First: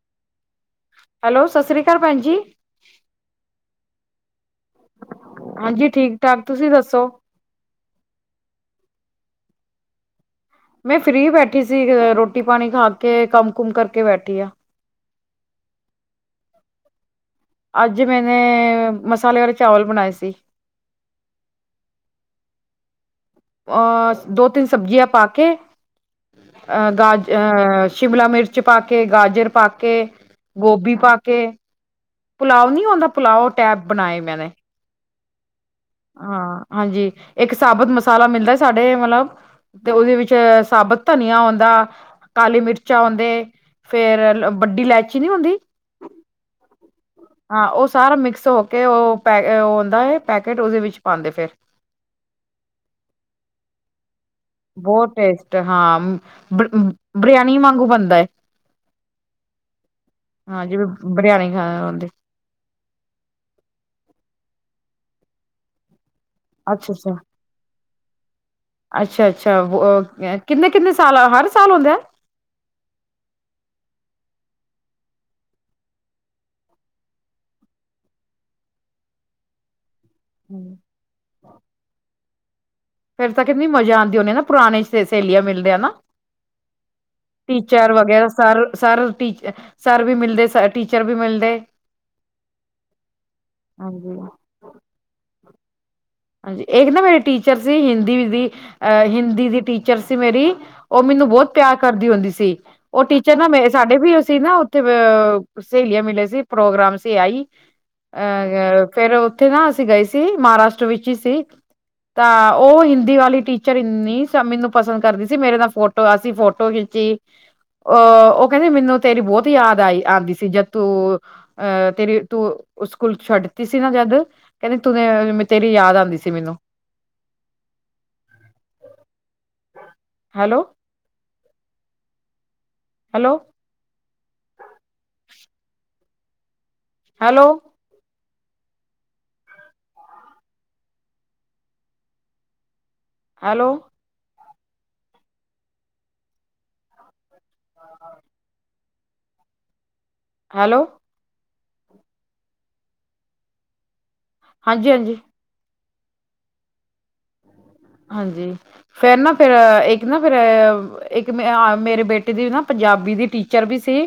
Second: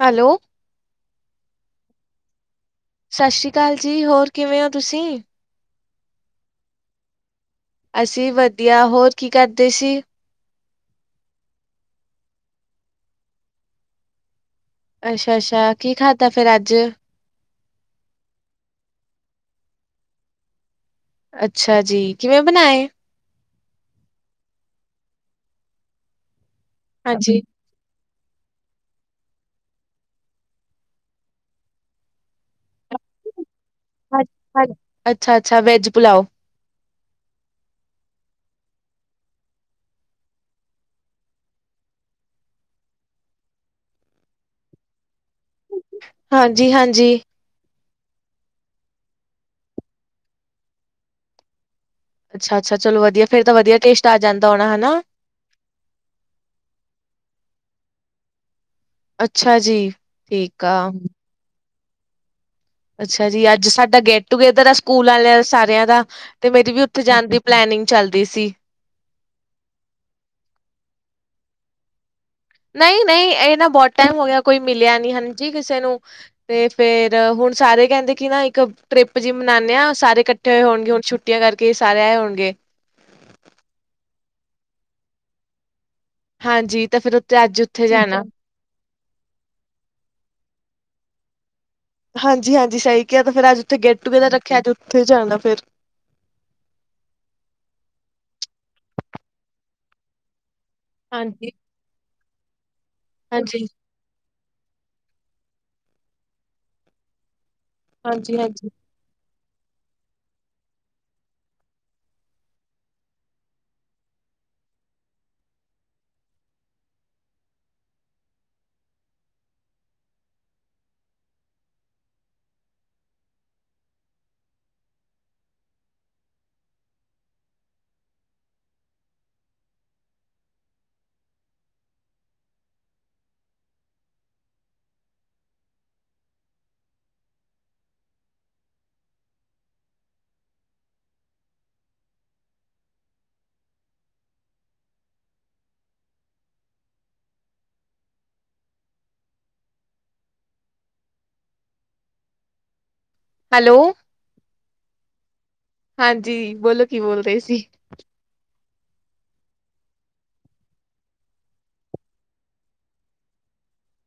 Hello, hello, ਸਤਿ ਸ਼੍ਰੀ ਅਕਾਲ ਭੈਣ ਜੀ। ਸਤਿ ਸ਼੍ਰੀ ਅਕਾਲ ਜੀ, ਹੋਰ ਕਿਵੇਂ ਹੋ ਤੁਸੀਂ? ਹਾਂਜੀ ਠੀਕ- ਠਾਕ, ਤੁਸੀਂ ਦੱਸੋ? ਅਸੀਂ ਵੀ ਵਧੀਆ, ਹੋਰ ਕੀ ਕਰਦੇ ਸੀ? ਮੈਂ ਫ਼ਰੀ ਬੈਠੀ ਸੀ ਰੋਟੀ- ਪਾਣੀ ਖਾ ਕੇ, ਕੰਮ- ਕੁਮ ਕਰਕੇ ਬੈਠੀ ਆ। ਅੱਛਾ -ਅੱਛਾ, ਕੀ ਖਾਧਾ ਫਿਰ ਅੱਜ? ਅੱਜ ਮੈਨੇ, ਮਸਾਲੇ ਵਾਲੇ ਚਾਵਲ ਬਣਾਏ ਸੀ। ਅੱਛਾ ਜੀ, ਕਿਵੇਂ ਬਣਾਏ? ਅਹ ਦੋ- ਤਿੰਨ ਸਬਜ਼ੀਆਂ ਪਾ ਕੇ, ਅਹ ਗਾਜ ਹਾਂਜੀ। ਅਹ ਸ਼ਿਮਲਾ, ਮਿਰਚ ਪਾ ਕੇ, ਗਾਜਰ ਪਾ ਕੇ, ਗੋਭੀ ਪਾ ਕੇ ਪੁਲਾਓ ਨੀ ਆਉਂਦਾ, ਪੁਲਾਓ ਟੈਪ ਬਣਾਏ ਮੈਨੇ। ਅੱਛਾ- ਅੱਛਾ, ਵੈਜ ਪੁਲਾਓ, ਹਾਂ। ਹਾਂਜੀ, ਇੱਕ ਸਾਬਤ ਮਸਾਲਾ ਮਿਲਦਾ ਸਾਡੇ ਮਤਲਬ ਤੇ ਉਹਦੇ ਵਿੱਚ ਸਾਬਤ ਧਨੀਆ ਆਉਂਦਾ। ਕਾਲੀ ਮਿਰਚਾਂ ਆਉਦੇ ਫੇਰ ਵੱਡੀ ਇਲਾਚੀ ਨੀ ਹੁੰਦੀ। ਹਾਂਜੀ -ਹਾਂਜੀ। ਹਾਂ ਉਹ ਸਾਰਾ ਮਿਕਸ ਹੋ ਕੇ ਉਹ, ਪੈ ਔਂਦਾ ਹੈ ਪੈਕੇਟ, ਉਹਦੇ ਵਿੱਚ ਪਾਉਂਦੇ ਫਿਰ। ਅੱਛਾ- ਅੱਛਾ ਚਲੋ ਵਧੀਆ ਫਿਰ ਤਾਂ ਵਦੀਆ ਟੇਸ਼ਟ ਆ ਜਾਂਦਾ ਹੋਣਾ। ਹਨਾ, ਬਹੁਤ ਟੇਸ਼ਟ ਹਾਂ। ਬਰ -ਬਰਿਆਨੀ ਵਾਂਗੂ ਬਣਦਾ ਏ। ਅੱਛਾ ਜੀ। ਠੀਕ ਹਾਂ, ਜਿਵੇ ਆ, ਬਰਿਆਣੇ ਖਾ ਹਦੇ। ਅੱਛਾ ਜੀ ਅੱਜ ਸਾਡਾ ਗੈਟ ਟੂ ਗੇਦਰ ਆ ਸਕੂਲ ਆਲਿਆਂ ਸਾਰਿਆਂ ਦਾ। ਤੇ ਮੇਰੀ ਵੀ ਓਥੇ ਜਾਣ ਦੀ ਪਲੈਨਿੰਗ ਚੱਲਦੀ ਸੀ। ਅੱਛਾ-ਅੱਛਾ, ਵੋ ਅ ਕਿੰਨੇ-ਕਿੰਨੇ ਸਾਲ ਹਰ ਸਾਲ ਹੁੰਦਾ ਏ। ਨਈ-ਨਈ ਏਹ ਨਾ ਬੰਤ ਟੇਮ ਹੋ ਗਿਆ, ਕੋਈ ਮਿਲਿਆ ਨਈ ਹਾਂਜੀ ਕਿਸੇ ਨੂੰ ਤੇ ਫੇਰ ਹੁਣ ਸਾਰੇ ਕੇਂਦੇ ਕਿ ਨਾ ਏਕ ਟ੍ਰਿਪ ਜੀ ਮਨਾਨੇ ਆ ਸਾਰੇ ਕੱਠੇ ਕੱਠੇ ਹੋਣਗੇ ਹੁਣ ਛੁੱਟੀਆਂ ਕਰਕੇ ਸਾਰੇ ਆਏ ਹੋਣਗੇ। ਫੇਰ ਤਾਂ ਕਿੰਨੀ ਮਜ਼ਾ ਆਂਦੀ ਹੋਨੀ ਨਾ ਪੁਰਾਣੇ ਸਹੇਲੀਆਂ ਮਿਲਦੀਆਂ ਨਾ ਹਾਂਜੀ ਤਾਂ ਫੇਰ ਓਥੇ ਅੱਜ ਓਥੇ ਟੀਚਰ ਜਾਣਾ। ਵਗੈਰਾ ਸਰ ਸਰ ਟੀ ਸਰ ਵੀ ਮਿਲਦੇ ਰਸ ਟੀਚਰ ਵੀ ਮਿਲਦੇ। ਹਾਂਜੀ-ਹਾਂਜੀ ਸਹੀ ਕਿਹਾ ਤੇ ਫੇਰ ਅੱਜ ਉੱਥੇ ਗੈਟ ਹਾਂਜੀ ਟੂਗੇਦਰ ਰੱਖਿਆ ਅੱਜ ਉੱਥੇ ਜਾਣਾ ਫੇਰ ਹਾਂਜੀ ਏਕ ਨਾ ਮੇਰੀ ਟੀਚਰ ਸੀ ਹਿੰਦੀ ਦੀ ਅਹ ਹਿੰਦੀ ਦੀ ਟੀਚਰ ਸੀ ਮੇਰੀ ਓ ਮੈਨੂੰ ਬੋਤ ਹਾਂਜੀ-ਹਾਂਜੀ, ਪਿਆਰ ਕਰਦੀ ਹੁੰਦੀ ਸੀ ਓ ਟੀਚਰ ਨਾ ਮੇਰੇ ਸਾਡੇ ਵੀ ਉਹ ਸੀ ਨਾ ਓਥੇ ਬ ਅ ਸਹੇਲੀਆਂ ਮਿਲੇ ਸੀ ਪ੍ਰੋਗਰਾਮ ਸੀ ਆਈ ਹਾਂਜੀ-ਹਾਂਜੀ ਅਹ ਫੇਰ ਓਥੇ ਨਾ ਅਸੀਂ ਗਏ ਸੀ। ਮਹਾਰਾਸ਼ਟਰ ਵਿੱਚ ਹੀ ਸੀ। ਤਾਂ ਉਹ ਹਿੰਦੀ ਵਾਲੀ ਟੀਚਰ ਏਨੀ ਸ ਮੈਨੂੰ ਪਸੰਦ ਕਰਦੀ ਸੀ, ਮੇਰੇ ਨਾਲ ਫੋਟੋ ਤੋਂ ਅਸੀਂ ਫੋਟੋ ਖਿੱਚੀ। ਅਹ ਓਹ ਕੇਂਦੇ ਮੈਨੂੰ ਤੇਰੀ ਬੋਤ ਯਾਦ ਆਈ ਆਂਦੀ ਸੀ ਜਦ ਤੂੰ ਅਹ ਤੇਰੀ ਤੂੰ ਸਕੂਲ ਛੱਡ ਦਿੱਤੀ ਸੀ ਨਾ ਜਦ ਕੇਂਦੇ ਤੂੰ ਅਹ ਤੇਰੀ ਯਾਦ ਆਂਦੀ ਸੀ ਮੈਨੂੰ hello. Hello. Hello. Hello. Hello. Hello. ਹਾਂਜੀ-ਹਾਂਜੀ। ਹਾਂਜੀ, ਬੋਲੋ ਕੀ ਬੋਲਦੇ ਸੀ। ਹਾਂਜੀ, ਫੇਰ ਨਾ ਫੇਰ ਏਕ ਨਾ ਫੇਰ ਏਕ ਮ ਅ ਮੇਰੇ ਬੇਟੇ ਦੀ ਨਾ ਪੰਜਾਬੀ ਦੀ ਟੀਚਰ ਵੀ ਸੀ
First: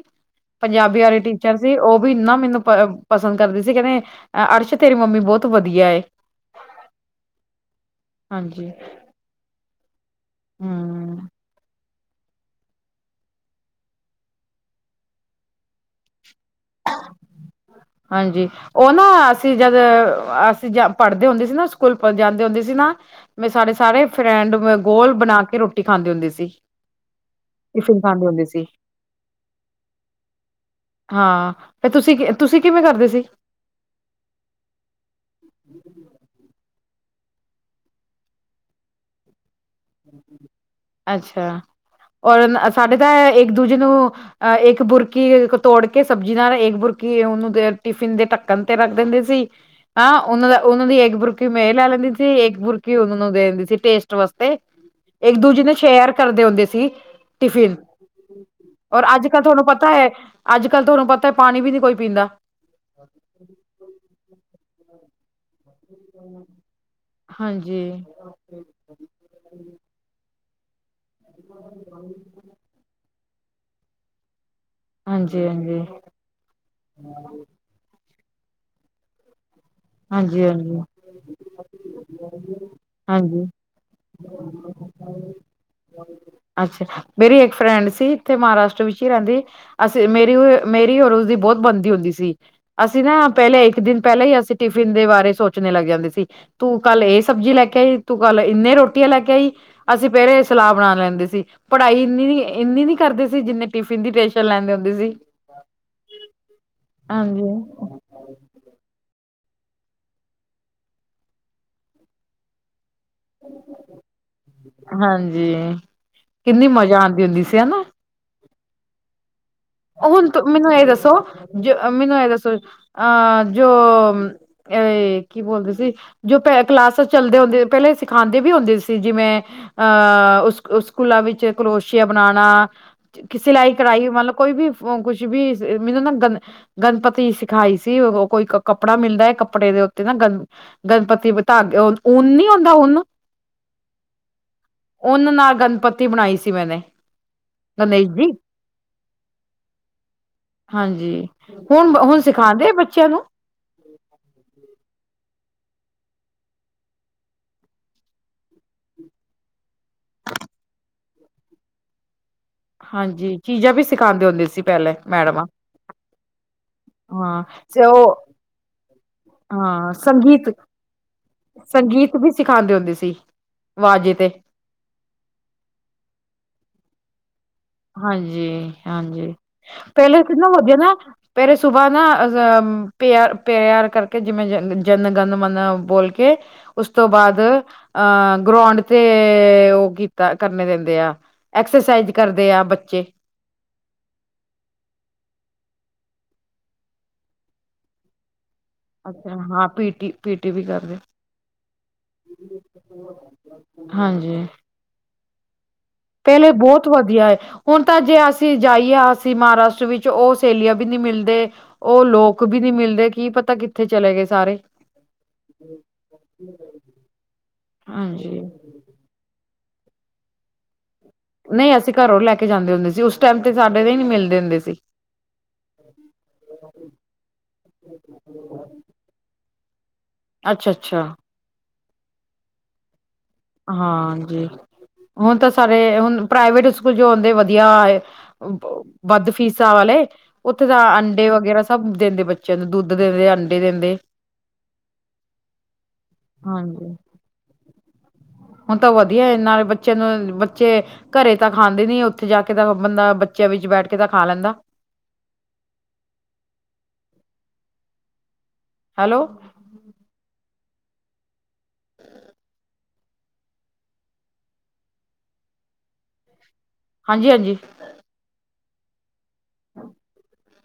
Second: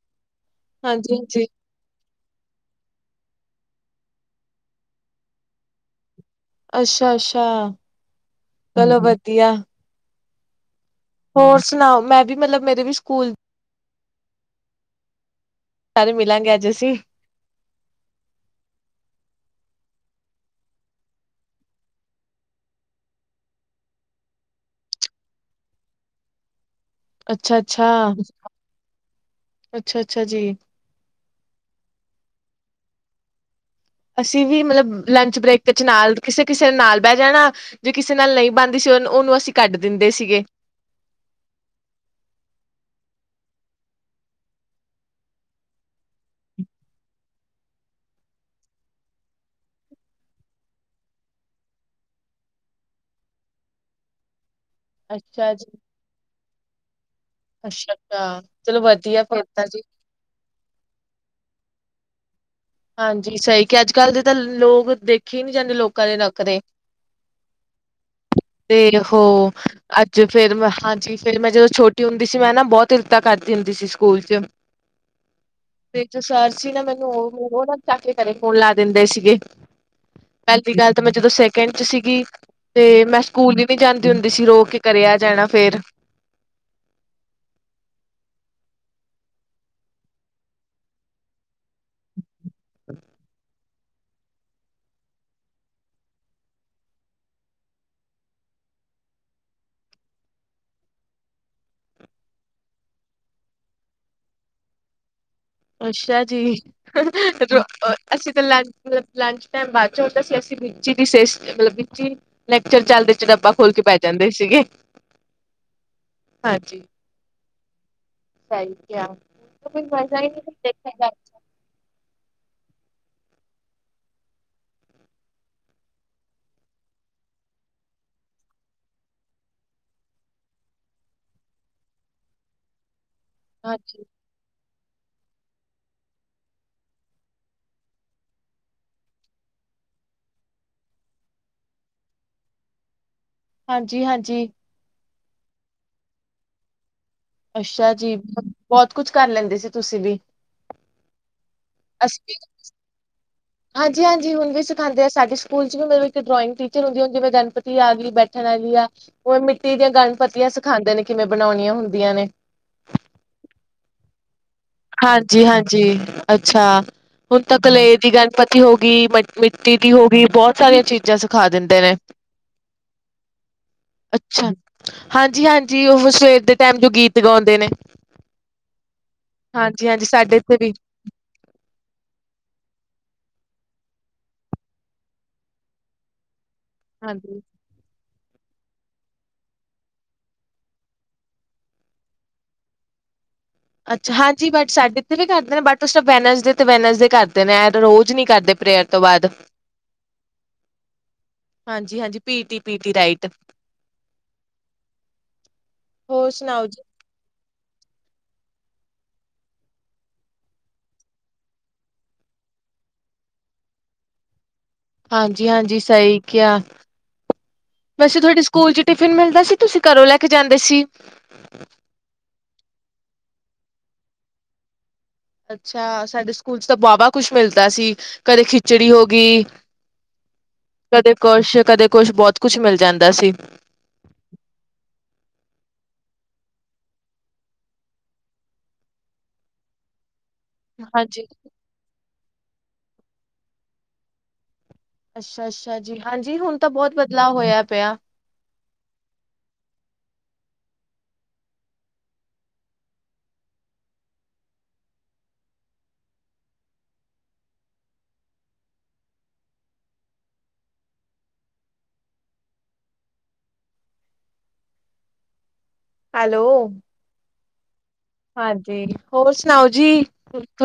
ਪੰਜਾਬੀ ਵਾਲੇ ਹਾਂਜੀ-ਹਾਂਜੀ ਟੀਚਰ ਸੀ ਉਹ ਵੀ ਏਨਾ ਮੈਨੂੰ ਪ ਪਸੰਦ ਕਰਦੀ ਸੀ ਕੇਂਦੇ ਅਰਸ਼ ਤੇਰੀ ਮੰਮੀ ਬੋਤ ਵਧੀਆ ਏ। ਅੱਛਾ-ਅੱਛਾ, ਹਾਂਜੀ ਚਲੋ ਵਧੀਆ। ਹੂੰ। ਹੋਰ ਸੁਣਾਓ, ਮੈਂ ਵੀ ਮਤਲਬ ਮੇਰੇ ਵੀ ਸਕੂਲ ਸਾਰੇ ਮਿਲਾਂਗੇ ਅੱਜ ਅਸੀਂ। ਹਾਂਜੀ। ਓ ਨਾ ਅਸੀਂ ਜਦ ਅਸੀਂ ਪੜ੍ਹਦੇ ਹੁੰਦੇ ਸੀ ਨਾ, ਸਕੂਲ ਜਾਂਦੇ ਹੁੰਦੇ ਸੀ ਨਾ ਮੈਂ ਸਾਰੇ-ਸਾਰੇ ਫਰੈਂਡ ਮ ਗੋਲ ਬਣਾ ਕੇ ਰੋਟੀ ਖਾਂਦੀ ਹੁੰਦੀ ਸੀ। ਅੱਛਾ-ਅੱਛਾ, ਟਿਫਿਨ ਖਾਂਦੇ ਹੁੰਦੇ ਸੀ ਅੱਛਾ-ਅੱਛਾ ਜੀ। ਹਾਂ ਫੇਰ ਤੁਸੀਂ ਕਿ ਤੁਸੀਂ ਕਿਵੇਂ ਕਰਦੇ ਸੀ। ਅਸੀਂ ਵੀ ਮਤਲਬ ਲੰਚ ਬ੍ਰੇਕ ਵਿੱਚ ਨਾਲ ਕਿਸੇ-ਕਿਸੇ ਦੇ ਨਾਲ ਬੈਹ ਜਾਣਾ। ਜੇ ਕਿਸੇ ਨਾਲ ਨਈ ਬਣਦੀ ਸੀ ਓਨੂੰ, ਓਨੂੰ ਅਸੀਂ ਕੱਢ ਦਿੰਦੇ ਸੀਗੇ। ਅੱਛਾ, ਔਰ ਅ ਸਾਡੇ ਤਾਂ ਇੱਕ ਦੂਜੇ ਨੂੰ ਅਹ ਏਕ ਬੁਰਕੀ ਤੋੜ ਕੇ ਸਬਜ਼ੀ ਨਾਲ ਏਕ ਬੁਰਕੀ ਓਨੂੰ ਟਿਫਿਨ ਦੇ ਢੱਕਣ ਤੇ ਰੱਖ ਦਿੰਦੇ ਸੀ। ਹਾਂ ਓਨਾਂ ਦਾ ਓਨਾਂ ਦੀ ਏਕ ਬੁਰਕੀ ਮੇ ਲੈ ਲੈਂਦੀ ਸੀ, ਏਕ ਬੁਰਕੀ ਉਹ ਨੂੰ ਦੇ ਦਿੰਦੀ ਸੀ ਟੇਸਟ ਵਾਸਤੇ ਏਕ ਅੱਛਾ ਦੂਜੇ ਜੀ, ਨੂੰ ਸ਼ੇਅਰ ਕਰਦੇ ਹੁੰਦੇ ਸੀ। ਟਿਫਿਨ, ਅੱਛਾ-ਅੱਛਾ ਚਲੋ ਔਰ ਵਧੀਆ ਫਿਰ ਅੱਜ-ਕੱਲ੍ਹ ਤਾਂ ਤੁਹਾਨੂੰ ਜੀ। ਪਤਾ ਐ ਅੱਜ-ਕੱਲ੍ਹ ਤੁਹਾਨੂੰ ਪਤਾ ਪਾਣੀ ਵੀ ਨੀ ਕੋਈ ਪੀਂਦਾ। ਹਾਂਜੀ ਸਹੀ ਕਿਹਾ, ਅੱਜ-ਕੱਲ੍ਹ ਦੇ ਤਾਂ ਲੋਕ ਦੇਖ ਰੱਖੀ ਨੀ ਜਾਂਦੇ ਲੋਕਾਂ ਦੇ ਨੱਕ ਤੇ। ਹਾਂਜੀ ਤੇ ਹੋ ਅੱਜ ਫੇਰ ਮੈਂ ਹਾਂਜੀ, ਫੇਰ ਮੈਂ ਜਦੋਂ ਛੋਟੀ ਹੁੰਦੀ ਸੀ, ਮੈਂ ਨਾ ਬਹੁਤ ਇਲਤਾਂ ਕਰਦੀ ਹੁੰਦੀ ਸੀ ਸਕੂਲ 'ਚ। ਹਾਂਜੀ ਹਾਂਜੀ ਤੇ ਜੋ ਸਰ ਸੀ ਨਾ ਮੈਨੂੰ ਉਹ ਉਹ ਨਾ ਚੱਕ ਕੇ ਘਰੇ ਫੋਨ ਲਾ ਦਿੰਦੇ ਸੀਗੇ। ਹਾਂਜੀ ਪਹਿਲੀ ਹਾਂਜੀ ਗੱਲ ਤੇ ਮੈਂ ਜਦੋਂ ਸੈਕਿੰਡ 'ਚ ਸੀਗੀ ਤੇ ਮੈਂ ਹਾਂਜੀ ਸਕੂਲ ਵੀ ਨੀ ਜਾਂਦੀ ਹੁੰਦੀ ਸੀ, ਰੋ ਕੇ ਘਰੇ ਆ ਜਾਣਾ ਫੇਰ। [inaudible] ਅੱਛਾ, ਮੇਰੀ ਇੱਕ ਫਰੈਂਡ ਸੀ ਇੱਥੇ ਮਹਾਰਾਸ਼ਟਰ ਵਿੱਚ ਈ ਰਹਿੰਦੀ ਅਸੀਂ ਮੇਰੀ-ਮੇਰੀ ਔਰ ਉਸਦੀ ਬੋਹਤ ਬਣਦੀ ਹੁੰਦੀ ਸੀ, ਅਸੀਂ ਨਾ ਪਹਿਲੇ ਇੱਕ ਦਿਨ, ਪਹਿਲਾਂ ਅਸੀਂ ਟਿਫਿਨ ਦੇ ਬਾਰੇ ਸੋਚਣੇ ਲੱਗ ਜਾਂਦੇ ਸੀ ਤੂੰ ਕੱਲ੍ਹ ਇਹ ਸਬਜ਼ੀ ਲੈ ਕੇ ਆਈ, ਤੂੰ ਕੱਲ੍ਹ ਇੰਨੇ ਰੋਟੀਆਂ ਲੈ ਕੇ ਆਈ ਅਸੀਂ ਪਹਿਰੇ ਇਹ ਸਲਾਹ ਬਣਾ ਲੈਂਦੇ ਸੀ ਪੜ੍ਹਾਈ ਇੰਨੀ-ਇੰਨੀ ਵੀ ਕਰਦੇ ਸੀ, ਜਿੰਨੇ ਟਿਫਿਨ ਦੀ ਟੈਨਸ਼ਨ ਲੈਂਦੇ ਹੁੰਦੇ ਸੀ। ਅੱਛਾ ਜੀ, ਹਾਂਜੀ ਜੋ ਅ ਅਸੀਂ ਤੇ ਲੰਚ ਮਤਲਬ ਲੰਚ ਟਾਈਮ ਬਾਅਦ 'ਚ ਹੁੰਦਾ ਸੀ, ਅਸੀਂ ਮਿੱਜੀ ਦੀ ਸੇਜ ਮਤਲਬ ਮਿਚੀ ਲੈਕਚਰ ਚੱਲਦੇ ਚ ਡੱਬਾ ਖੋਲ ਕੇ ਬਹਿ ਜਾਂਦੇ ਸੀਗੇ ਹਾਂਜੀ, ਕਿੰਨੀ ਮਜ਼ਾ ਆਂਦੀ ਹੁੰਦੀ ਸੀ ਹਨਾ। ਸਈ ਕਿਆ ਹੁਣ ਤੁ ਮੈਨੂੰ ਇਹ ਦੱਸੋ, ਜ ਮੈਨੂੰ ਇਹ ਦੱਸੋ? ਅਹ ਜੋ ਐਹ, ਕੀ ਬੋਲਦੇ ਸੀ ਜੋ ਪੈ ਕਲਾਸ 'ਚ ਚੱਲਦੇ ਹੁੰਦੇ, ਪਹਿਲੇ ਸਿਖਾਂਦੇ ਵੀ ਹੁੰਦੇ ਸੀ ਜਿਵੇਂ ਅਹ ਉਸ-ਉਸ ਸਕੂਲਾਂ ਵਿੱਚ ਕਰੋਸ਼ੀਆ ਬਣਾਣਾ, ਸਿਲਾਈ, ਹਾਂਜੀ ਕਢਾਈ ਮਲਬ ਕੋਈ ਵੀ ਕੁਛ ਵੀ, ਮੈਨੂੰ ਨਾ ਗ ਗਣਪਤੀ ਸਿਖਾਈ ਸੀ ਉਦੋਂ, ਕੋਈ ਕੱਪੜਾ ਮਿਲਦਾ ਐ, ਕੱਪੜੇ ਦੇ ਉੱਤੇ ਨਾ ਗਣ ਗਣਪਤੀ ਬੀ ਤਾਂਗ ਓ, ਓਨ ਨੀ ਆਉਂਦਾ ਉਨ ਹਾਂਜੀ-ਹਾਂਜੀ। ਉਨ ਨਾਲ ਗਣਪਤੀ ਬਣਾਈ ਸੀ ਮੈਨੇ ਅੱਛਾ ਜੀ, ਬ ਬਹੁਤ ਕੁੱਛ ਕਰ ਲੈਂਦੇ ਸੀ ਤੁਸੀਂ ਵੀ ਹਾਂਜੀ, ਹੁਣ-ਹੁਣ ਸਿਖਾਂਦੇ ਬੱਚਿਆਂ ਨੂੰ ਹਾਂਜੀ-ਹਾਂਜੀ ਹੁਣ ਵੀ ਸਿਖਾਂਦੇ ਆ, ਸਾਡੇ ਸਕੂਲ 'ਚ ਵੀ ਮਤਲਬ ਇੱਕ ਡਰੋਇੰਗ ਟੀਚਰ ਹੁੰਦੀ, ਹੁਣ ਜਿਵੇਂ ਗਣਪਤੀ ਆ ਗੀ, ਬੈਠਣ ਆਗੀ ਆ। ਉਹ ਮਿੱਟੀ ਦੀਆਂ ਗਣਪਤੀਆਂ ਸਿਖਾਂਦੇ ਨੇ ਕਿਵੇਂ ਬਣਾਉਣੀਆਂ ਹੁੰਦੀਆਂ ਨੇ। ਹਾਂਜੀ, ਚੀਜ਼ਾਂ ਵੀ ਸਿਖਾਂਦੇ ਹੁੰਦੇ ਸੀ। ਪਹਿਲੇ ਮੈਡਮਾਂ ਹਾਂਜੀ-ਹਾਂਜੀ ਅੱਛਾ। ਹੁਣ ਹਾਂ ਤਾ ਤੇ ਕਲੇ ਦੀ ਉਹ ਗਣਪਤੀ ਹੋ ਗੀ, ਮ ਮਿੱਟੀ ਦੀ ਹਾਂ ਹੋ ਗੀ, ਸੰਗੀਤ ਬਹੁਤ ਸਾਰੀਆਂ ਚੀਜ਼ਾਂ ਸਿਖਾ ਦਿੰਦੇ ਨੇ। ਸੰਗੀਤ ਵੀ ਸਿਖਾਂਦੇ ਹੁੰਦੇ ਸੀ, ਵਾਜ਼ੇ ਤੇ ਅੱਛਾ, ਹਾਂਜੀ-ਹਾਂਜੀ, ਉਹ ਸਵੇਰ ਦੇ ਟਾਈਮ ਜੋ ਗੀਤ ਗਾਉਂਦੇ ਨੇ ਹਾਂਜੀ-ਹਾਂਜੀ ਹਾਂਜੀ-ਹਾਂਜੀ ਪਹਿਲੇ ਸਾਡੇ ਕਿਨਾਂ ਇੱਥੇ ਵੀ ਵਧੀਆ ਨਾ ਪੇਰੇ ਸੁਬਾ ਨਾ, ਅ ਪਿਆ, ਪਿਆਰ ਕਰਕੇ ਜਿਵੇਂ ਜ ਜਨ ਗਨ ਮਨ ਬੋਲ ਕੇ ਉਸ ਤੋਂ ਬਾੱਦ ਹਾਂਜੀ। ਅ ਗਰਾਊਂਡ ਤੇ ਉਹ ਕੀਤਾ, ਕਰਨੇ ਦਿੰਦੇ ਆ, ਐਕਸਰਸਾਈਜ਼ ਕਰ ਤੇ ਆ ਬੱਚੇ ਅੱਛਾ, ਹਾਂਜੀ, ਬਟ ਸਾਡੇ ਇੱਥੇ ਵੀ ਕਰਦੇ ਨੇ, ਬਟ ਉਹ ਸਿਰਫ ਵੈਨਸਡੇ ਤੇ ਵੈਨਸਡੇ ਕਰਦੇ ਨੇ, ਐ ਤੇ ਰੋਜ਼ ਨੀ ਕਰਦੇ ਪ੍ਰੇਅਰ। ਤੋਂ ਬਾਅਦ ਅੱਛਾ, ਹਾਂ ਪੀਟੀ-ਪੀਟੀ ਵੀ ਕਰਦੇ ਹਾਂਜੀ-ਹਾਂਜੀ ਪੀਟੀ-ਪੀਟੀ ਰਾਈਟ ਹਾਂਜੀ। ਹੋਰ ਪਹਿਲੇ ਸੁਣਾਓ ਜੀ? ਬੋਹਤ ਵਧੀਆ ਏ। ਹੁਣ ਤਾਂ ਜੇ ਅਸੀਂ ਜਾਈਏ ਅਸੀਂ ਮਹਾਰਾਸ਼ਟਰ ਵਿੱਚ ਉਹ ਸਹੇਲੀਆਂ ਵੀ ਨਈ ਮਿਲਦੇ। ਉਹ ਲੋਕ ਵੀ ਨੀ ਮਿਲਦੇ ਕੀ ਪਤਾ ਕਿੱਥੇ ਚਲੇ ਗਏ ਸਾਰੇ। ਹਾਂਜੀ- ਹਾਂਜੀ ਸਹੀ ਕਿਆ, ਵੈਸੇ ਹਾਂਜੀ ਤੁਹਾਡੇ ਸਕੂਲ ਚ' ਟਿਫਿਨ ਮਿਲਦਾ ਸੀ ਤੁਸੀਂ ਕਰੋਂ ਲੈ ਕੇ ਜਾਂਦੇ ਸੀ। ਨਈ, ਅਸੀਂ ਕਰੋਂ ਲੈ ਕੇ ਜਾਂਦੇ ਹੁੰਦੇ ਸੀ ਉਸ ਟਾਈਮ ਤੇ ਸਾਡੇ ਦੇ ਹੀ ਨੀਂ ਮਿਲਦੇ ਹੁੰਦੇ ਸੀ। ਅੱਛਾ। ਸਾਡੇ ਸਕੂਲ ਚ' ਤਾਂ ਵਾਹਵਾ ਕੁਛ ਮਿਲਦਾ ਸੀ, ਕਦੇ ਖਿਚੜੀ ਹੋ ਗਈ। ਅੱਛਾ ਅੱਛਾ ਕਦੇ ਕੁਛ, ਕਦੇ ਕੁਛ ਬੋਹਤ ਕੁਛ ਮਿਲ ਜਾਂਦਾ ਸੀ। ਹਾਂਜੀ। ਹੁਣ ਤਾਂ ਸਾਰੇ ਹੁਣ ਪ੍ਰਾਈਵੇਟ ਸਕੂਲ ਜੋ ਹੁੰਦੇ ਵਧੀਆ। ਵੱਧ ਫੀਸ ਆ ਵਾਲੇ। ਉੱਥੇ ਤਾਂ ਹਾਂਜੀ ਅੰਡੇ ਵਗੈਰਾ ਸਭ ਦਿੰਦੇ ਬੱਚਿਆਂ ਨੂੰ ਦੁੱਧ ਦਿੰਦੇ, ਅੰਡੇ ਦਿੰਦੇ। ਅੱਛਾ- ਅੱਛਾ ਜੀ। ਹਾਂਜੀ ਹੁਣ ਤਾਂ ਬੋਹਤ ਹਾਂਜੀ ਬਦਲਾਵ ਹੋਇਆ ਪਿਆ। ਹੁਣ ਤਾਂ ਵਧੀਆ ਨਾਲੇ ਬੱਚੇ ਨੂੰ ਬੱਚੇ ਘਰੇ ਤਾਂ ਖਾਂਦੇ ਨੀ ਉੱਥੇ ਜਾ ਕੇ ਤਾਂ ਬੰਦਾ ਬੱਚਿਆਂ ਵਿੱਚ ਬੈਠ ਕੇ ਤਾਂ ਖਾ ਲੈਂਦਾ। ਹੈਲੋ, ਹੈਲੋ, ਹਾਂਜੀ-ਹਾਂਜੀ। ਹਾਂਜੀ। ਹੋਰ ਸੁਣਾਓ ਜੀ,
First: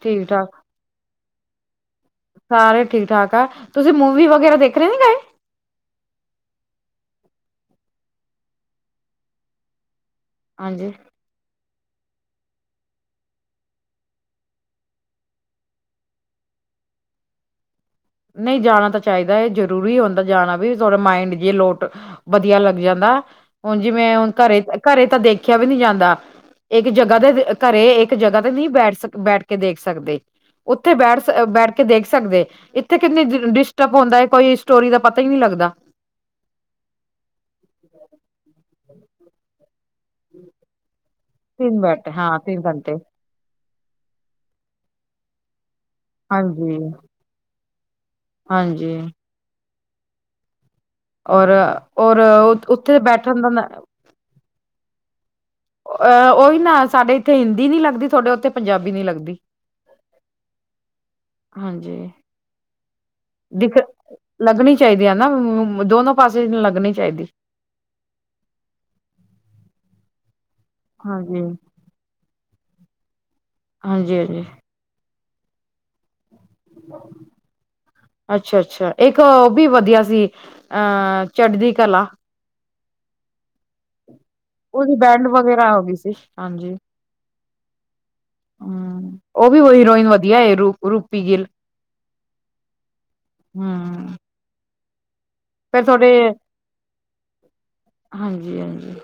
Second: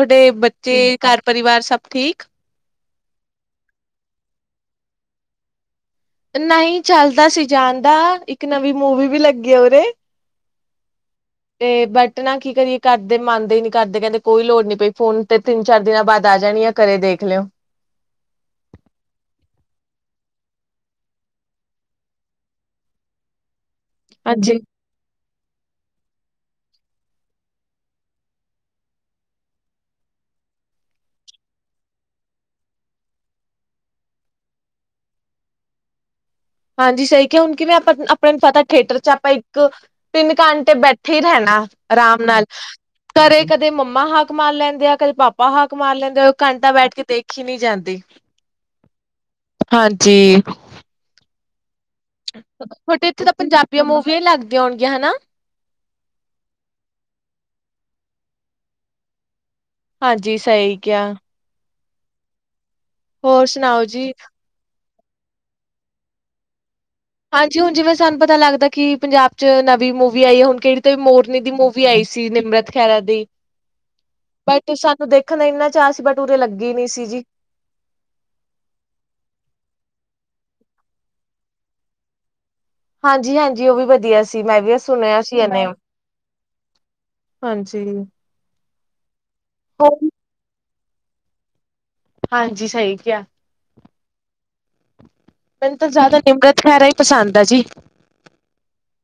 ਠੀਕ ਠਾਕ ਬੱਚੇ ਘਰ ਪਰਿਵਾਰ ਸਭ ਠੀਕ? ਸਾਰੇ ਠੀਕ ਠਾਕ ਆ। ਤੁਸੀਂ ਮੂਵੀ ਵਗੈਰਾ ਦੇਖਰ ਨੀ ਗਏ? ਨਈ ਚੱਲਦਾ ਸੀ ਜਾਣ ਦਾ, ਇੱਕ ਨਵੀਂ ਮੂਵੀ ਵੀ ਲੱਗੀ ਆ ਉਰੇ। ਹਾਂਜੀ। [inaudible] 'ਤੇ ਬਟ ਨਾ ਕੀ ਕਰੀਏ ਕਰਦੇ ਮੰਨਦੇ ਈ ਨੀ ਘਰਦੇ ਕਹਿੰਦੇ ਕੋਈ ਲੋੜ ਨੀ ਪਈ ਫੋਨ 'ਤੇ ਤਿੰਨ- ਚਾਰ ਦਿਨਾਂ ਬਾਅਦ ਆ ਜਾਣੀ ਆ। ਘਰੇ ਦੇਖ ਲੇਓ। ਨਈ ਜਾਣਾ ਤਾਂ ਚਾਈਦਾ ਐ ਜ਼ਰੂਰੀ ਹੁੰਦਾ ਜਾਣਾ ਵੀ ਥੋਰਾ ਮਾਈੰਡ ਜੇ ਲੋਟ ਵਧੀਆ ਲੱਗ ਜਾਂਦਾ। ਹੁਣ ਜਿਵੇਂ ਹੁਣ ਹਾਂਜੀ ਘਰੇ, ਘਰੇ ਤਾਂ ਦੇਖਿਆ ਵੀ ਨੀ ਜਾਂਦਾ। ਇੱਕ ਜਗ੍ਹਾ ਦੇ ਘਰੇ ਇੱਕ ਜਗ੍ਹਾ 'ਤੇ ਨਈ ਬੈਠ ਸਕ ਬੈਠ ਕੇ ਦੇਖ ਸਕਦੇ। ਉੱਥੇ ਬੈਠ ਸ ਬੈਠ ਕੇ ਦੇਖ ਸਕਦੇ। ਇੱਥੇ ਕਿੰਨੀ ਡਿਸਟਰਬ ਹੁੰਦਾ ਐ ਕੋਈ ਸਟੋਰੀ ਦਾ ਪਤਾ ਈ ਨੀ ਲੱਗਦਾ। ਹਾਂਜੀ। ਸਈ ਕਿਹਾ ਹੁਣ ਕਿਵੇਂ ਆਪਾਂ ਆਪਣੇ ਨੂੰ ਪਤਾ ਥੀਏਟਰ 'ਚ ਆਪਾਂ ਇੱਕ ਤਿੰਨ ਘੰਟੇ ਬੈ ਠੇ ਰਹਿਣਾ ਤਿੰਨ ਬੈਠੇ ਆਰਾਮ ਹਾਂ ਨਾਲ। ਤਿੰਨ ਘੰਟੇ ਘਰੇ ਕਦੇ ਮੰਮਾ ਹਾੱਕ ਮਾਰ ਲੈਂਦੇ ਆ ਕਦੇ ਪਾਪਾ ਹਾੱਕ ਮਾਰ ਲੈਂਦੇ ਆ ਉਹ ਘੰਟਾ ਹਾਂਜੀ ਬੈਠ ਕੇ ਦੇ ਖੀ ਨੀ ਜਾਂਦੀ। ਹਾਂਜੀ। ਹਾਂਜੀ। ਔਰ, ਔਰ ਉੱਥੇ ਬੈਠਣ ਦਾ ਨਾ ਵੇ ਲੱਗਦੀਆਂ ਹੋਣਗੀਆਂ। ਹਨਾ। ਅਹ ਉਹੀ ਨਾ ਸਾਡੇ ਇੱਥੇ ਹਿੰਦੀ ਨੀ ਲੱਗਦੀ ਥੋਡੇ ਉੱਥੇ ਪੰਜਾਬੀ ਨੀ ਲੱਗਦੀ। ਹਾਂਜੀ। ਸਈ ਕਿਹਾ। ਹਾਂਜੀ। ਹੋਰ ਦਿਖ ਸੁਣਾਓ ਜੀ? ਲੱਗਣੀ ਚਾਈਦੀ ਆ ਨਾ, ਦੋਨੋ ਪਾਸੇ ਲੱਗਣੀ ਚਾਈਦੀ। ਹਾਂਜੀ ਹੁਣ ਜਿਵੇਂ ਸਾਨੂੰ ਪਤਾ ਲੱਗਦਾ ਕਿ ਪੰਜਾਬ 'ਚ ਨਵੀ ਮੂਵੀ ਆਈ ਐ ਹੁਣ ਕਿਹੜੀ 'ਤੇ ਮੋਰਨੀ ਹਾਂਜੀ ਦੀ ਮੂਵ ਵੀ ਆਈ ਸੀ ਨਿਮਰਤ ਖਹਿਰਾ ਦੀ। ਹਾਂਜੀ-ਹਾਂਜੀ। 'ਤੇ ਸਤ ਦੇਖਣ ਦਾ ਇੰਨਾ ਚਾਅ ਸੀ ਬਟ ਉਰੇ ਲੱਗੀ ਨੀ ਸੀ ਜੀ। ਅੱਛਾ-ਅੱਛਾ ਇੱਕ ਉਹ ਵੀ ਵਧੀਆ ਸੀ ਅਹ ਚੜਦੀ ਕਲਾ। ਹਾਂਜੀ-ਹਾਂਜੀ ਉਹ ਵੀ ਵਧੀਆ ਸੀ ਸੀ ਮੈਂ ਵੀ ਇਹ ਉਹਦੀ ਸੁਣਿਆ ਬੈਂਡ ਸੀ ਇਹ ਵਗੈਰਾ ਨੇਮ, ਹੋ ਗਈ ਸੀ ਹਾਂਜੀ ਹਾਂਜੀ। ਹਮ ਉਹ ਵੀ ਹੀਰੋਇਨ ਵਧੀਆ ਰੂ ਰੂਪੀ ਗਿੱਲ। ਹਾਂਜੀ ਸਈ ਕਿਹਾ। ਹੂੰ ਮੈਨੂੰ ਫੇਰ ਤਾਂ ਥੋਹਡੇ, ਜ਼ਿਆਦਾ ਨਿਮਰਤ ਖਹਿਰਾ ਹੀ ਪਸੰਦ ਆ ਜੀ ਹਾਂਜੀ-ਹਾਂਜੀ।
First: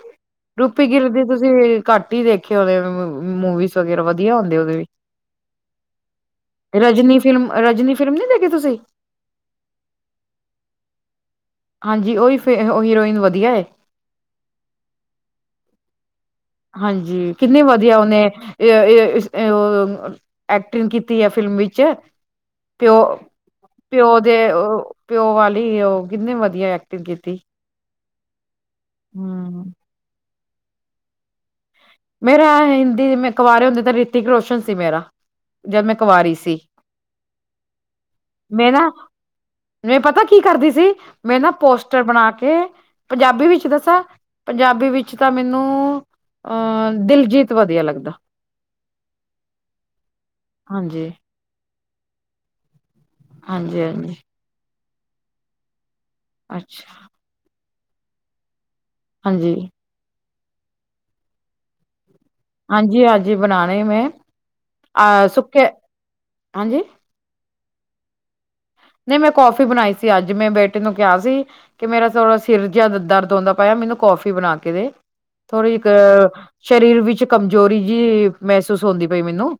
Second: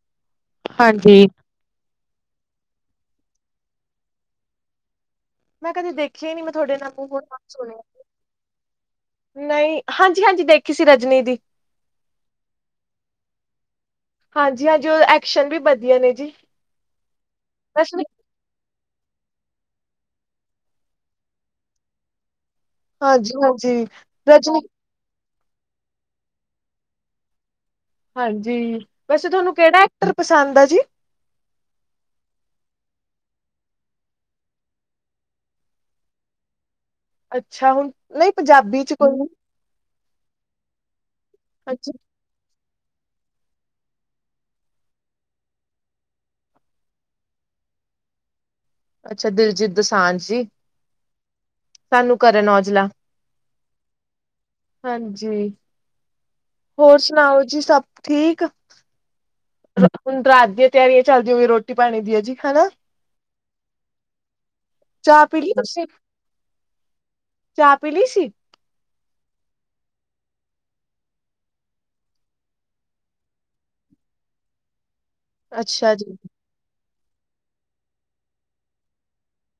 ਰੂਪੀ ਗਿੱਲ ਦੀ ਹਾਂਜੀ। ਤੁਸੀਂ ਘੱਟ ਈ ਦੇਖੇ ਹੋਣੇ, ਵੇ ਮੂਵੀਸ ਵਗੈਰਾ ਵਧੀਆ ਹੁੰਦੇ ਉਹਦੇ ਵੀ‌। ਮੈਂ ਕਦੇ ਦੇਖਿਆ ਹੀ ਨੀ ਮੈਂ ਤੁਹਾਡੇ ਨਾਮ ਰਜਨੀ ਫਿਲਮ ਰਜਨੀ ਫਿਲਮ ਨੀ ਦੇਖੀ ਤੁਸੀਂ? ਨਈ -ਹਾਂਜੀ, ਹਾਂਜੀ ਦੇਖੀ ਸੀ ਰਜਨੀ ਦੀ। ਹਾਂਜੀ ਉਹੀ ਫੇ ਹੀਰੋਇਨ ਵਧੀਆ। ਹਾਂਜੀ-ਹਾਂਜੀ ਉਹ ਐਕਸ਼ਨ ਵਧੀਆ ਨੇ ਜੀ। ਹਾਂਜੀ ਕਿੰਨੀ ਵਧੀਆ ਰਜਨੀ ਉਹਨੇ ਏ ਏ ਉਹ ਐਕਟਿੰਗ ਕੀਤੀ ਆ ਫਿਲਮ ਵਿੱਚ। ਪਿਓ, ਹਾਂਜੀ ਹਾਂਜੀ। ਪਿਓ ਦੇ ਰਜਨੀ ਔ ਪਿਓ ਵਾਲੀ ਓ ਕਿੰਨੀ ਵਧੀਆ ਐਕਟਿੰਗ ਕੀਤੀ। ਹਾਂਜੀ ਵੈਸੇ ਤੁਹਾਨੂੰ ਹੂੰ। ਕਿਹੜਾ ਐਕਟਰ ਪਸੰਦ ਆ ਜੀ? ਮੇਰਾ ਹਿੰਦੀ ਮੈਂ ਕਵਾਰੇ ਹੁੰਦੇ ਤਾਂ ਰਿਤਿਕ ਰੋਸ਼ਨ ਸੀ ਮੇਰਾ, ਜਦ ਮੈਂ ਕਵਾਰੀ ਸੀ। ਅੱਛਾ ਹੁਣ ਨਹੀਂ ਪੰਜਾਬੀ 'ਚ ਕੋਈ, ਨਹੀ ਮੈਂ ਪਤਾ ਕੀ ਕਰਦੀ ਸੀ, ਮੈਂ ਨਾ ਹਾਂਜੀ। ਪੋਸਟਰ ਬਣਾ ਕੇ, ਪੰਜਾਬੀ ਵਿੱਚ ਦੱਸਾਂ, ਪੰਜਾਬੀ ਵਿੱਚ ਤਾਂ ਮੈਨੂੰ ਅ ਦਿਲਜੀਤ ਵਧੀਆ ਲੱਗਦਾ। ਅੱਛਾ ਦਿਲਜੀਤ ਦੋਸਾਂਝ ਜੀ। ਹਾਂਜੀ, ਸਾਨੂੰ ਕਰਨ ਔਜਲਾ। ਹਾਂਜੀ ਹਾਂਜੀ, ਹਾਂਜੀ ਹੋਰ ਅੱਛਾ ਸੁਣਾਓ ਜੀ ਸਭ ਠੀਕ। ਹਾਂਜੀ, ਹੁਣ ਰਾਤ ਦੀਆਂ ਤਿਆਰੀਆਂ ਚੱਲਦੀ ਹੋਈ ਰੋਟੀ ਪਾਣੀ ਦੀਆਂ ਜੀ ਹਨਾ ਹਾਂਜੀ- ਹਾਂਜੀ ਬਣਾਉਣੇ ਮੇ, ਚਾਹ ਅ ਪੀ ਲਈ ਸੁੱਕੇ, ਤੁਸੀਂ ਹਾਂਜੀ। ਚਾਹ ਪੀਲੀ ਸੀ। ਨਹੀਂ ਮੈਂ ਕੌਫੀ ਬਣਾਈ ਸੀ ਅੱਜ ਮੈਂ ਬੇਟੇ ਨੂੰ ਕਿਹਾ ਸੀ। ਕਿ ਮੇਰਾ ਥੋੜਾ ਸਿਰ ਜਿਹਾ ਦਰਦ ਹੁੰਦਾ ਪਿਆ ਮੈਨੂੰ ਕੌਫੀ ਬਣਾ ਕੇ ਦੇ। ਥੋੜ੍ਹੀ ਅੱਛਾ ਕ ਜੀ। ਸਰੀਰ ਵਿੱਚ ਕਮਜ਼ੋਰੀ ਜਿਹੀ ਮਹਿਸੂਸ ਹੁੰਦੀ ਪਈ ਮੈਨੂੰ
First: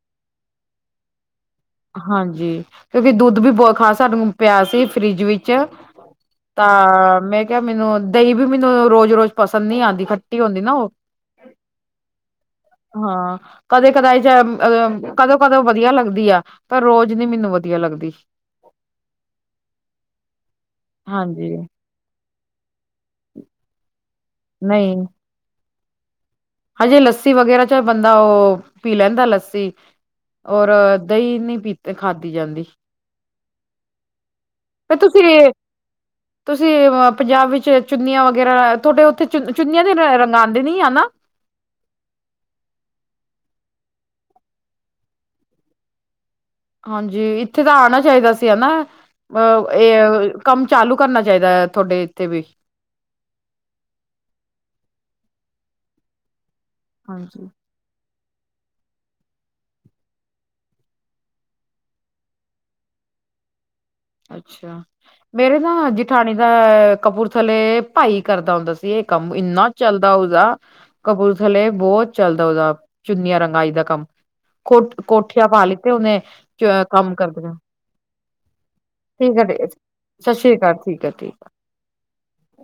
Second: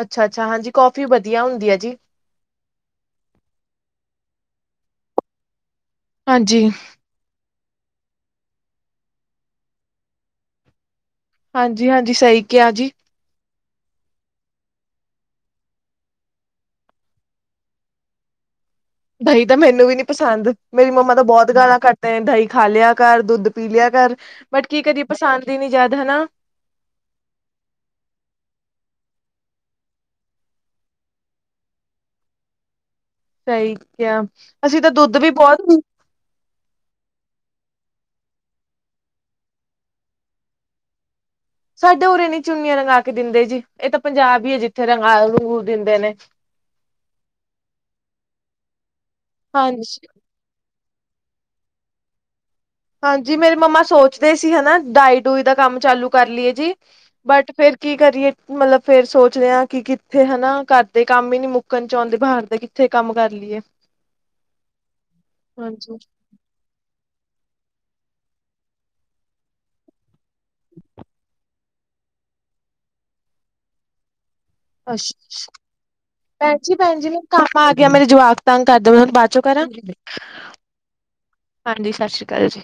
ਅੱਛਾ ਅੱਛਾ ਹਾਂਜੀ ਕਾਫੀ ਵਧੀਆ ਹੁੰਦੀ ਏ ਜੀ। ਹਾਂਜੀ ਕਿਉਂਕਿ ਦੁੱਧ ਵੀ ਬਹੁਤ ਖਾਸਾ ਸਾਨੂੰ ਪਿਆ ਸੀ ਫਰਿਜ ਵਿੱਚ ਹਾਂਜੀ। ਤਾਂ, ਮੈਂ ਕਿਹਾ ਮੈਨੂੰ, ਦਹੀਂ ਵੀ ਮੈਨੂੰ ਰੋਜ਼- ਰੋਜ਼ ਪਸੰਦ ਨਹੀਂ ਆਉਂਦੀ ਖੱਟੀ ਹੁੰਦੀ ਨਾ ਓ ਹਾਂਜੀ-ਹਾਂਜੀ ਸਹੀ ਕਿਹਾ ਜੀ ਹਾਂ, ਕਦੇ- ਕਦੇ ਜ ਅ, ਕਦੋਂ -ਕਦੋਂ ਵਧੀਆ ਲੱਗਦੀ ਆ, ਪਰ ਰੋਜ਼ ਨੀ ਮੈਨੂੰ ਵਧੀਆ ਲੱਗਦੀ। ਦਹੀਂ ਤਾਂ ਮੈਨੂੰ ਵੀ ਨੀ ਪਸੰਦ ਮੇਰੀ ਮੰਮਾ ਤਾਂ ਬਹੁਤ ਹਾਂਜੀ ਗਾਲਾਂ ਕਢਦੇ ਦਹੀਂ ਖਾ ਲਿਆ। ਘਰ ਦੁੱਧ ਪੀ ਲਿਆ ਕਰ ਬਟ ਕੀ ਨਹੀਂ ਕਰੀਏ ਪਸੰਦ ਹੀ ਨੀ ਜਿਆਦਾ ਹਨਾ। ਹਜੇ ਲੱਸੀ ਵਗੈਰਾ 'ਚ ਬੰਦਾ ਉਹ, ਪੀ ਲੈਂਦਾ ਲੱਸੀ, ਔਰ ਦਹੀਂ ਨਹੀਂ ਪੀਤ ਖਾਤੀ ਜਾਂਦੀ। ਸਈ ਕਿਹਾ। ਅਸੀਂ ਤਾਂ ਫੇਰ ਦੁੱਧ ਤੁਸੀਂ ਵੀ ਏ? ਬਹੁਤ ਤੁਸੀਂ ਪੰਜਾਬ ਵਿੱਚ ਚੁੰਨੀਆਂ ਵਗੈਰਾ ਤੁਹਾਡੇ ਉੱਥੇ ਚੁੰਨੀ ਚੁੰਨੀਆਂ ਦੇ ਰੰਗ ਰੰਗਾਂਦੇ ਨੀ ਆ ਨਾ ਸਾਡੇ ਉਰੇ ਨੀ ਚੁੰਨੀਆਂ ਰੰਗਾ ਕੇ ਦਿੰਦੇ ਜੀ ਏ ਤਾਂ ਪੰਜਾਬ ਈ ਐ ਜੀ ਜਿੱਥੇ ਰੰਗਾਂ ਰੰਗੂ ਦਿੰਦੇ ਨੇ, ਹਾਂਜੀ, ਇੱਥੇ ਤਾਂ ਆਣਾ ਚਾਹੀਦਾ ਸੀ ਹਨਾ ਅ ਏ ਹਾਂਜੀ ਕੰਮ ਚਾਲੂ ਕਰਨਾ ਚਾਹੀਦਾ ਏ ਤੁਹਾਡੇ ਏਥੇ ਵੀ, ਹਾਂਜੀ, ਮੇਰੀ ਮੰਮਾ ਸੋਚਦੇ ਸੀ ਹਨਾ ਡਾਈ ਡੂਈ ਦਾ ਕੰਮ ਚਾਲੂ ਕਰ ਲਈਏ ਜੀ ਹਾਂਜੀ। ਬਟ ਫਿਰ ਕੀ ਕਰੀਏ ਮਤਲਬ ਫੇਰ ਸੋਚਦੇ ਆ ਕਿ ਕਿੱਥੇ ਹਨਾ ਘਰਦੇ ਕੰਮ ਈ ਨੀ ਮੁੱਕਣ ਚ ਆਉਂਦੇ ਬਾਹਰ ਦੇ ਕਿੱਥੇ ਕੰਮ ਕਰ ਲਈ ਏ। ਅੱਛਾ, ਮੇਰੇ ਨਾ ਜੇਠਾਣੀ ਦਾ ਕਪੂਰ ਥੱਲੇ ਭਾਈ ਕਰਦਾ ਹੁੰਦਾ ਸੀ ਇਹ ਕੰਮ ਇੰਨਾ ਚੱਲਦਾ ਉ, ਸਦਾ ਕਪੂਰਥਲੇ ਬਹੁਤ ਚੱਲਦਾ ਓਦਾ ਚੁੰਨੀਆਂ ਰੰਗਾਈ ਦਾ ਕੰਮ, ਕੋ ਅੱਛਾ ਕੋਠੀਆਂ ਪਾ ਲਿੱਤੇ ਉਹਨੇ ਚ ਕੰਮ ਕਰਦਿਆਂ। ਯਾਰ ਮੇਰੇ ਜਵਾਕ ਤੰਗ ਕਰਦੇ ਮੈਂ ਤੁਹਾਨੂੰ ਬਾਚੋਂ ਕਰਾਂ ਸਤਿ ਸ੍ਰੀ ਅਕਾਲ ਠੀਕ ਹੈ ਠੀਕ ਹਾਂਜੀ ਸਤਿ ਸ਼੍ਰੀ ਅਕਾਲ ਜੀ।